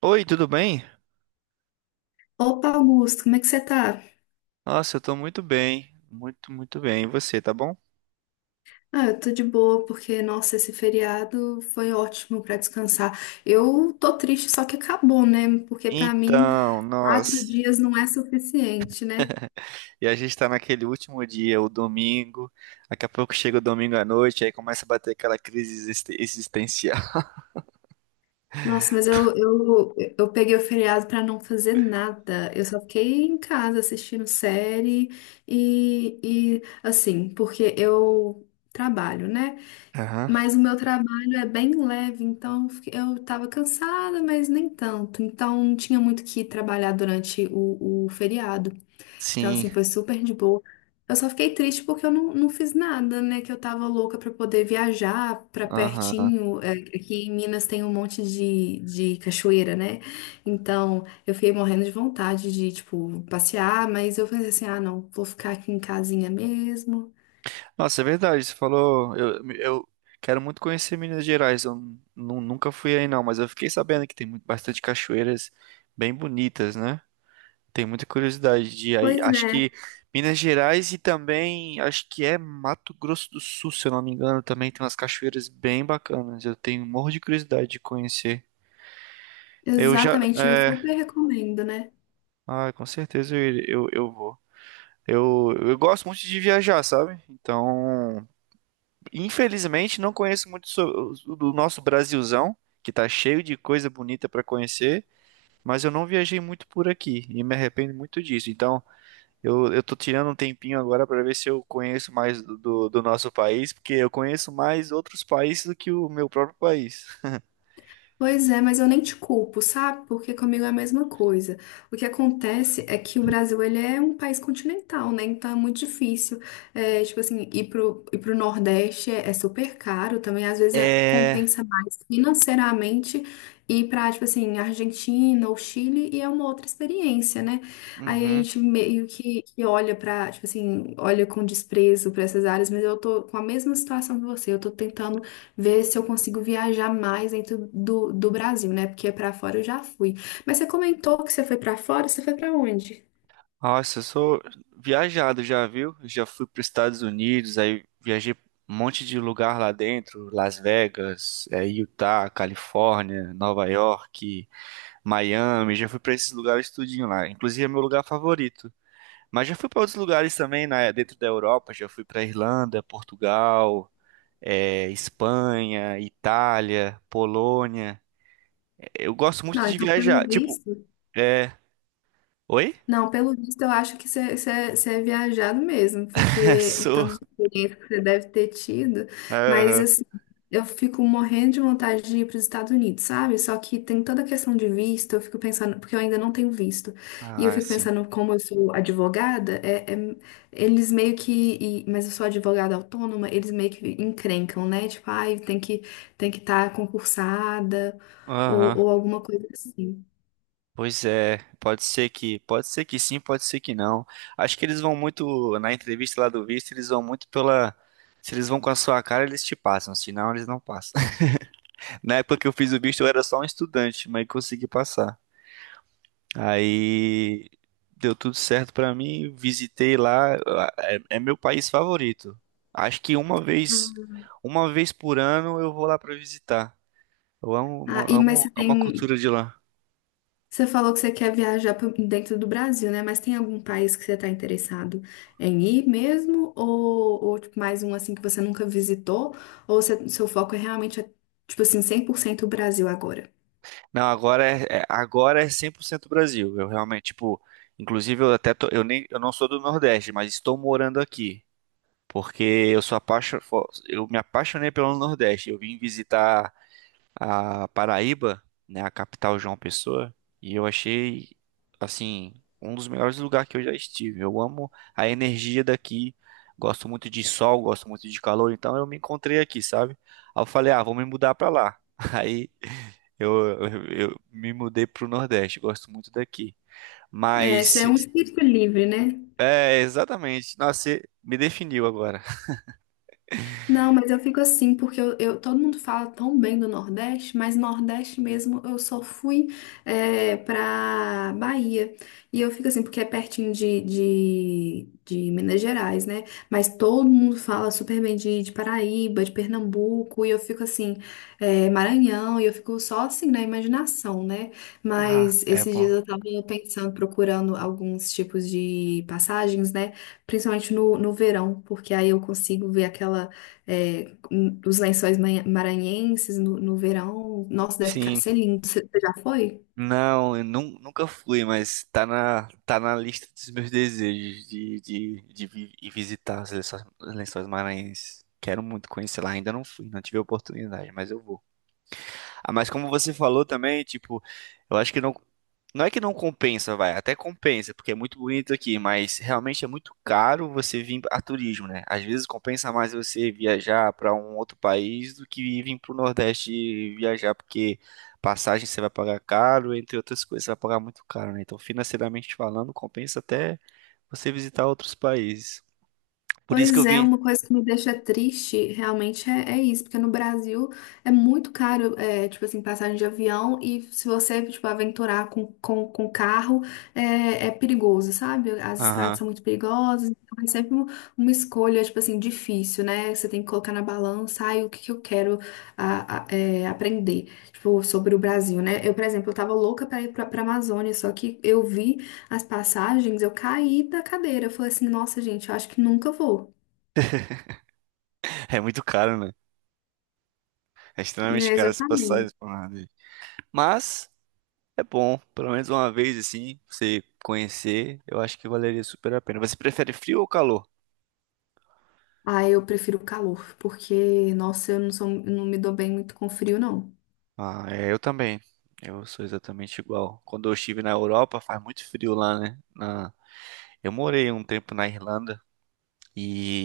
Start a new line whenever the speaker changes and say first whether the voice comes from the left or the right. right: Oi, tudo bem?
left: Opa, Augusto, como é que você tá?
right: Nossa, eu tô muito bem, muito, muito bem. E você, tá bom?
left: Ah, eu tô de boa porque, nossa, esse feriado foi ótimo pra descansar. Eu tô triste, só que acabou, né? Porque pra mim,
right: Então,
left: quatro
right: nossa.
left: dias não é suficiente, né?
right: E a gente tá naquele último dia, o domingo. Daqui a pouco chega o domingo à noite, aí começa a bater aquela crise existencial.
left: Nossa, mas eu peguei o feriado pra não fazer nada. Eu só fiquei em casa assistindo série e assim, porque eu trabalho, né?
right: Aham.
left: Mas o meu trabalho é bem leve, então eu tava cansada, mas nem tanto. Então não tinha muito o que trabalhar durante o feriado. Então,
right: Sim,
left: assim, foi super de boa. Eu só fiquei triste porque eu não fiz nada, né? Que eu tava louca pra poder viajar pra
right: aham.
left: pertinho. É, aqui em Minas tem um monte de cachoeira, né? Então eu fiquei morrendo de vontade de, tipo, passear, mas eu pensei assim: ah, não, vou ficar aqui em casinha mesmo.
right: Nossa, é verdade, você falou. Eu quero muito conhecer Minas Gerais. Eu nunca fui aí, não, mas eu fiquei sabendo que tem muito, bastante cachoeiras bem bonitas, né? Tem muita curiosidade de aí.
left: Pois
right: Acho
left: é,
right: que Minas Gerais e também acho que é Mato Grosso do Sul, se eu não me engano, também tem umas cachoeiras bem bacanas. Eu tenho um morro de curiosidade de conhecer. Eu já,
left: exatamente. Eu
right: é,
left: super recomendo, né?
right: ah, com certeza eu vou. Eu gosto muito de viajar, sabe? Então, infelizmente, não conheço muito do nosso Brasilzão, que tá cheio de coisa bonita pra conhecer, mas eu não viajei muito por aqui e me arrependo muito disso. Então, eu tô tirando um tempinho agora pra ver se eu conheço mais do nosso país, porque eu conheço mais outros países do que o meu próprio país.
left: Pois é, mas eu nem te culpo, sabe? Porque comigo é a mesma coisa. O que acontece é que o Brasil, ele é um país continental, né? Então é muito difícil, é, tipo assim, ir pro Nordeste é super caro também.
right: É.
left: Compensa mais financeiramente ir pra, tipo assim, Argentina ou Chile e é uma outra experiência, né? Aí a
right: Uhum.
left: gente meio que olha pra, tipo assim, olha com desprezo pra essas áreas, mas eu tô com a mesma situação que você. Eu tô tentando ver se eu consigo viajar mais dentro do Brasil, né? Porque pra fora eu já fui. Mas você comentou que você foi pra fora, você foi pra onde?
right: Nossa, eu sou viajado já, viu? Já fui para os Estados Unidos, aí viajei um monte de lugar lá dentro, Las Vegas, é, Utah, Califórnia, Nova York, Miami, já fui para esses lugares tudinho lá. Inclusive é meu lugar favorito. Mas já fui para outros lugares também, né, dentro da Europa, já fui para Irlanda, Portugal, é, Espanha, Itália, Polônia. Eu gosto muito
left: Não,
right: de
left: então pelo
right: viajar. Tipo,
left: visto.
right: é. Oi?
left: Não, pelo visto, eu acho que você é viajado mesmo, porque o
right: Sou.
left: tanto de experiência que você deve ter tido, mas
right: Aham.
left: assim, eu fico morrendo de vontade de ir para os Estados Unidos, sabe? Só que tem toda a questão de visto, eu fico pensando, porque eu ainda não tenho visto, e eu
right: Ah,
left: fico
right: sim.
left: pensando, como eu sou advogada, eles meio mas eu sou advogada autônoma, eles meio que encrencam, né? Tipo, ai, tem que estar concursada,
right: Aham.
left: ou alguma coisa assim.
right: Pois é, pode ser que sim, pode ser que não. Acho que eles vão muito, na entrevista lá do visto, eles vão muito pela, se eles vão com a sua cara, eles te passam, se não, eles não passam. Na época que eu fiz o visto, eu era só um estudante, mas consegui passar. Aí deu tudo certo pra mim, visitei lá, é, é meu país favorito. Acho que uma vez por ano eu vou lá pra visitar. Eu
left: Ah,
right: amo,
left: e, mas
right: amo,
left: você
right: amo a
left: tem.
right: cultura de lá.
left: Você falou que você quer viajar pro- dentro do Brasil, né? Mas tem algum país que você está interessado em ir mesmo? Ou, tipo, mais um assim que você nunca visitou? Seu foco é realmente, é, tipo assim, 100% o Brasil agora?
right: Não, agora agora é 100% Brasil. Eu realmente, tipo, inclusive eu até eu nem eu não sou do Nordeste, mas estou morando aqui, porque eu me apaixonei pelo Nordeste. Eu vim visitar a Paraíba, né, a capital João Pessoa, e eu achei assim um dos melhores lugares que eu já estive. Eu amo a energia daqui, gosto muito de sol, gosto muito de calor, então eu me encontrei aqui, sabe? Aí eu falei, ah, vou me mudar pra lá. Aí eu, eu, eu me mudei pro Nordeste, gosto muito daqui.
left: É, você
right: Mas
left: é um espírito livre, né?
right: é exatamente, nossa, você me definiu agora.
left: Não, mas eu fico assim, porque todo mundo fala tão bem do Nordeste, mas Nordeste mesmo eu só fui é, pra Bahia. E eu fico assim, porque é pertinho de Minas Gerais, né? Mas todo mundo fala super bem de Paraíba, de Pernambuco, e eu fico assim, é, Maranhão, e eu fico só assim na imaginação, né?
right: Ah,
left: Mas
right: é
left: esses dias
right: bom.
left: eu tava pensando, procurando alguns tipos de passagens, né? Principalmente no verão, porque aí eu consigo ver aquela é, os maranhenses no verão. Nossa, deve ficar,
right: Sim.
left: ser lindo. Você já foi?
right: Não, eu nunca fui, mas tá na lista dos meus desejos de ir visitar as Lençóis Maranhenses. Quero muito conhecer lá, ainda não fui, não tive a oportunidade, mas eu vou. Ah, mas como você falou também, tipo, eu acho que não. Não é que não compensa, vai, até compensa, porque é muito bonito aqui, mas realmente é muito caro você vir a turismo, né? Às vezes compensa mais você viajar para um outro país do que vir para o Nordeste e viajar, porque passagem você vai pagar caro, entre outras coisas, você vai pagar muito caro, né? Então, financeiramente falando, compensa até você visitar outros países. Por isso que
left: Pois
right: eu
left: é,
right: vim.
left: uma coisa que me deixa triste realmente é isso, porque no Brasil é muito caro, é, tipo assim, passagem de avião e se você, tipo, aventurar com carro, é perigoso, sabe? As estradas
right: Aham.
left: são muito perigosas, então é sempre uma escolha, tipo assim, difícil, né? Você tem que colocar na balança, ai, o que que eu quero é, aprender, tipo, sobre o Brasil, né? Eu, por exemplo, eu tava louca pra ir pra Amazônia, só que eu vi as passagens, eu caí da cadeira. Eu falei assim, nossa, gente, eu acho que nunca vou.
right: É muito caro, né? É extremamente
left: É,
right: caro as
left: exatamente.
right: passagens pro Nordeste. Mas. É bom, pelo menos uma vez assim, você conhecer, eu acho que valeria super a pena. Você prefere frio ou calor?
left: Ah, eu prefiro o calor, porque, nossa, eu não sou, eu não me dou bem muito com frio, não.
right: Ah, é, eu também. Eu sou exatamente igual. Quando eu estive na Europa, faz muito frio lá, né? Na... Eu morei um tempo na Irlanda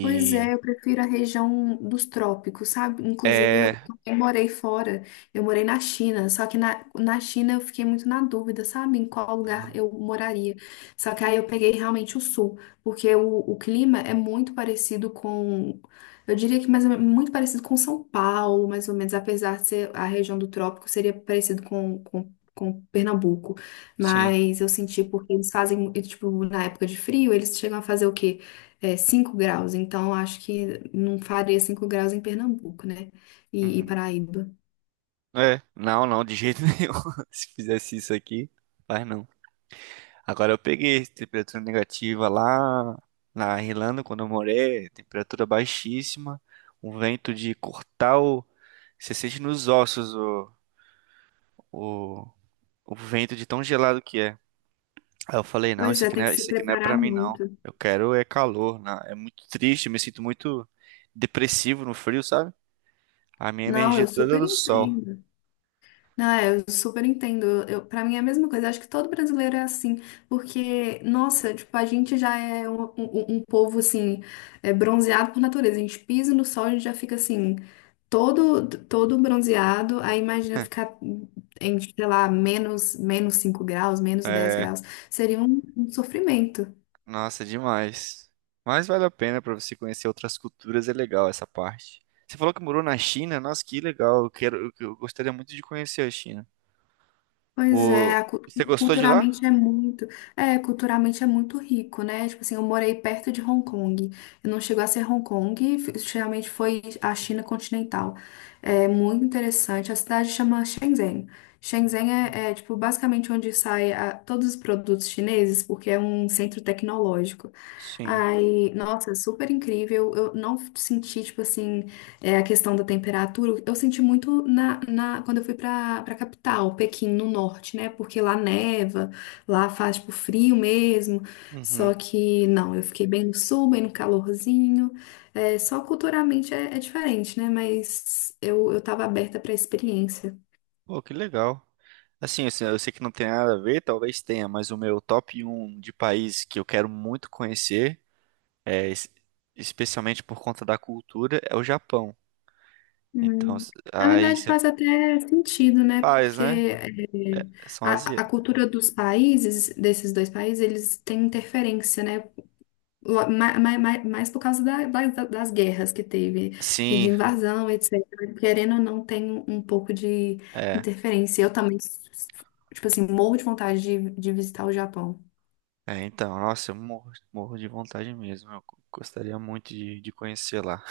left: Pois é, eu prefiro a região dos trópicos, sabe? Inclusive, eu
right: é,
left: também morei fora, eu morei na China, só que na China eu fiquei muito na dúvida, sabe? Em qual lugar eu moraria. Só que aí eu peguei realmente o sul, porque o clima é muito parecido com, eu diria que muito parecido com São Paulo, mais ou menos, apesar de ser a região do trópico, seria parecido com, com Pernambuco,
right: sim.
left: mas eu senti porque eles fazem, tipo, na época de frio, eles chegam a fazer o quê? É, 5 graus, então acho que não faria 5 graus em Pernambuco, né? E
right: Uhum.
left: Paraíba.
right: É, não, não, de jeito nenhum. Se fizesse isso aqui, faz não. Agora eu peguei temperatura negativa lá na Irlanda, quando eu morei, temperatura baixíssima, um vento de cortar o... Você sente nos ossos o, o vento de tão gelado que é. Aí eu falei, não,
left: Pois
right: isso
left: é,
right: aqui não
left: tem que
right: é,
left: se
right: isso aqui não é
left: preparar
right: pra mim, não.
left: muito.
right: Eu quero é calor, né? É muito triste, eu me sinto muito depressivo no frio, sabe? A minha
left: Não,
right: energia
left: eu
right: é toda é
left: super
right: no sol.
left: entendo. Não, é, eu super entendo. Eu, para mim é a mesma coisa. Acho que todo brasileiro é assim, porque, nossa, tipo, a gente já é um povo assim, é, bronzeado por natureza. A gente pisa no sol, a gente já fica assim, todo bronzeado. Aí imagina ficar em, sei lá, menos 5 graus, menos 10
right: É,
left: graus. Seria um sofrimento.
right: nossa, é demais. Mas vale a pena pra você conhecer outras culturas, é legal essa parte. Você falou que morou na China, nossa, que legal. Eu quero, eu gostaria muito de conhecer a China.
left: Pois
right: O...
left: é,
right: Você gostou de
left: culturalmente
right: lá?
left: é muito, é, culturalmente é muito rico, né? Tipo assim, eu morei perto de Hong Kong. Eu não chegou a ser Hong Kong, geralmente foi a China continental. É muito interessante. A cidade chama Shenzhen. Shenzhen é, é, tipo basicamente onde saem todos os produtos chineses, porque é um centro tecnológico.
right: Sim.
left: Aí, nossa, super incrível. Eu não senti, tipo assim. É a questão da temperatura. Eu senti muito quando eu fui para capital, Pequim, no norte, né? Porque lá neva, lá faz tipo frio mesmo.
right: Uhum.
left: Só que não, eu fiquei bem no sul, bem no calorzinho. É, só culturalmente é diferente, né? Mas eu tava aberta para a experiência.
right: Pô, que legal. Assim, eu sei que não tem nada a ver, talvez tenha, mas o meu top um de país que eu quero muito conhecer, é, es- especialmente por conta da cultura, é o Japão. Então,
left: Hum. Na
right: aí
left: verdade,
right: você
left: faz até sentido, né?
right: faz,
left: Porque
right: né?
left: é,
right: São
left: a
right: asiáticos.
left: cultura dos países, desses dois países, eles têm interferência, né? ma- ma- ma- Mais, por causa das guerras que teve e de
right: Sim,
left: invasão, etc. Querendo ou não, tem um pouco de
right: é.
left: interferência. Eu também, tipo assim, morro de vontade de visitar o Japão.
right: É, então, nossa, eu morro, morro de vontade mesmo. Eu gostaria muito de conhecer lá.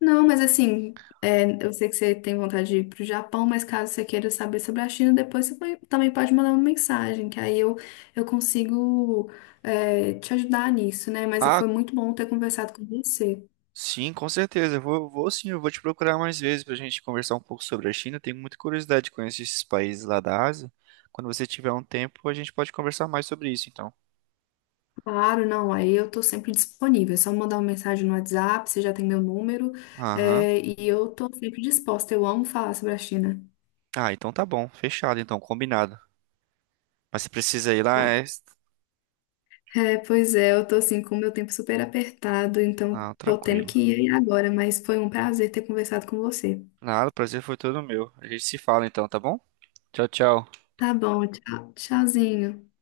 left: Não, mas assim, é, eu sei que você tem vontade de ir pro Japão, mas caso você queira saber sobre a China, depois também pode mandar uma mensagem, que aí eu consigo, é, te ajudar nisso, né? Mas
right: Ah,
left: foi muito bom ter conversado com você.
right: sim, com certeza. Eu vou sim, eu vou te procurar mais vezes pra gente conversar um pouco sobre a China. Tenho muita curiosidade de conhecer esses países lá da Ásia. Quando você tiver um tempo, a gente pode conversar mais sobre isso, então.
left: Claro, não, aí eu tô sempre disponível. É só mandar uma mensagem no WhatsApp, você já tem meu número,
right: Aham.
left: é, e eu tô sempre disposta. Eu amo falar sobre a China.
right: Ah, então tá bom. Fechado, então, combinado. Mas se precisa ir lá, é.
left: É, pois é, eu tô assim com o meu tempo super apertado, então
right: Ah,
left: tô tendo
right: tranquilo.
left: que ir agora, mas foi um prazer ter conversado com você.
right: Nada, o prazer foi todo meu. A gente se fala então, tá bom? Tchau, tchau.
left: Tá bom, tchau, tchauzinho.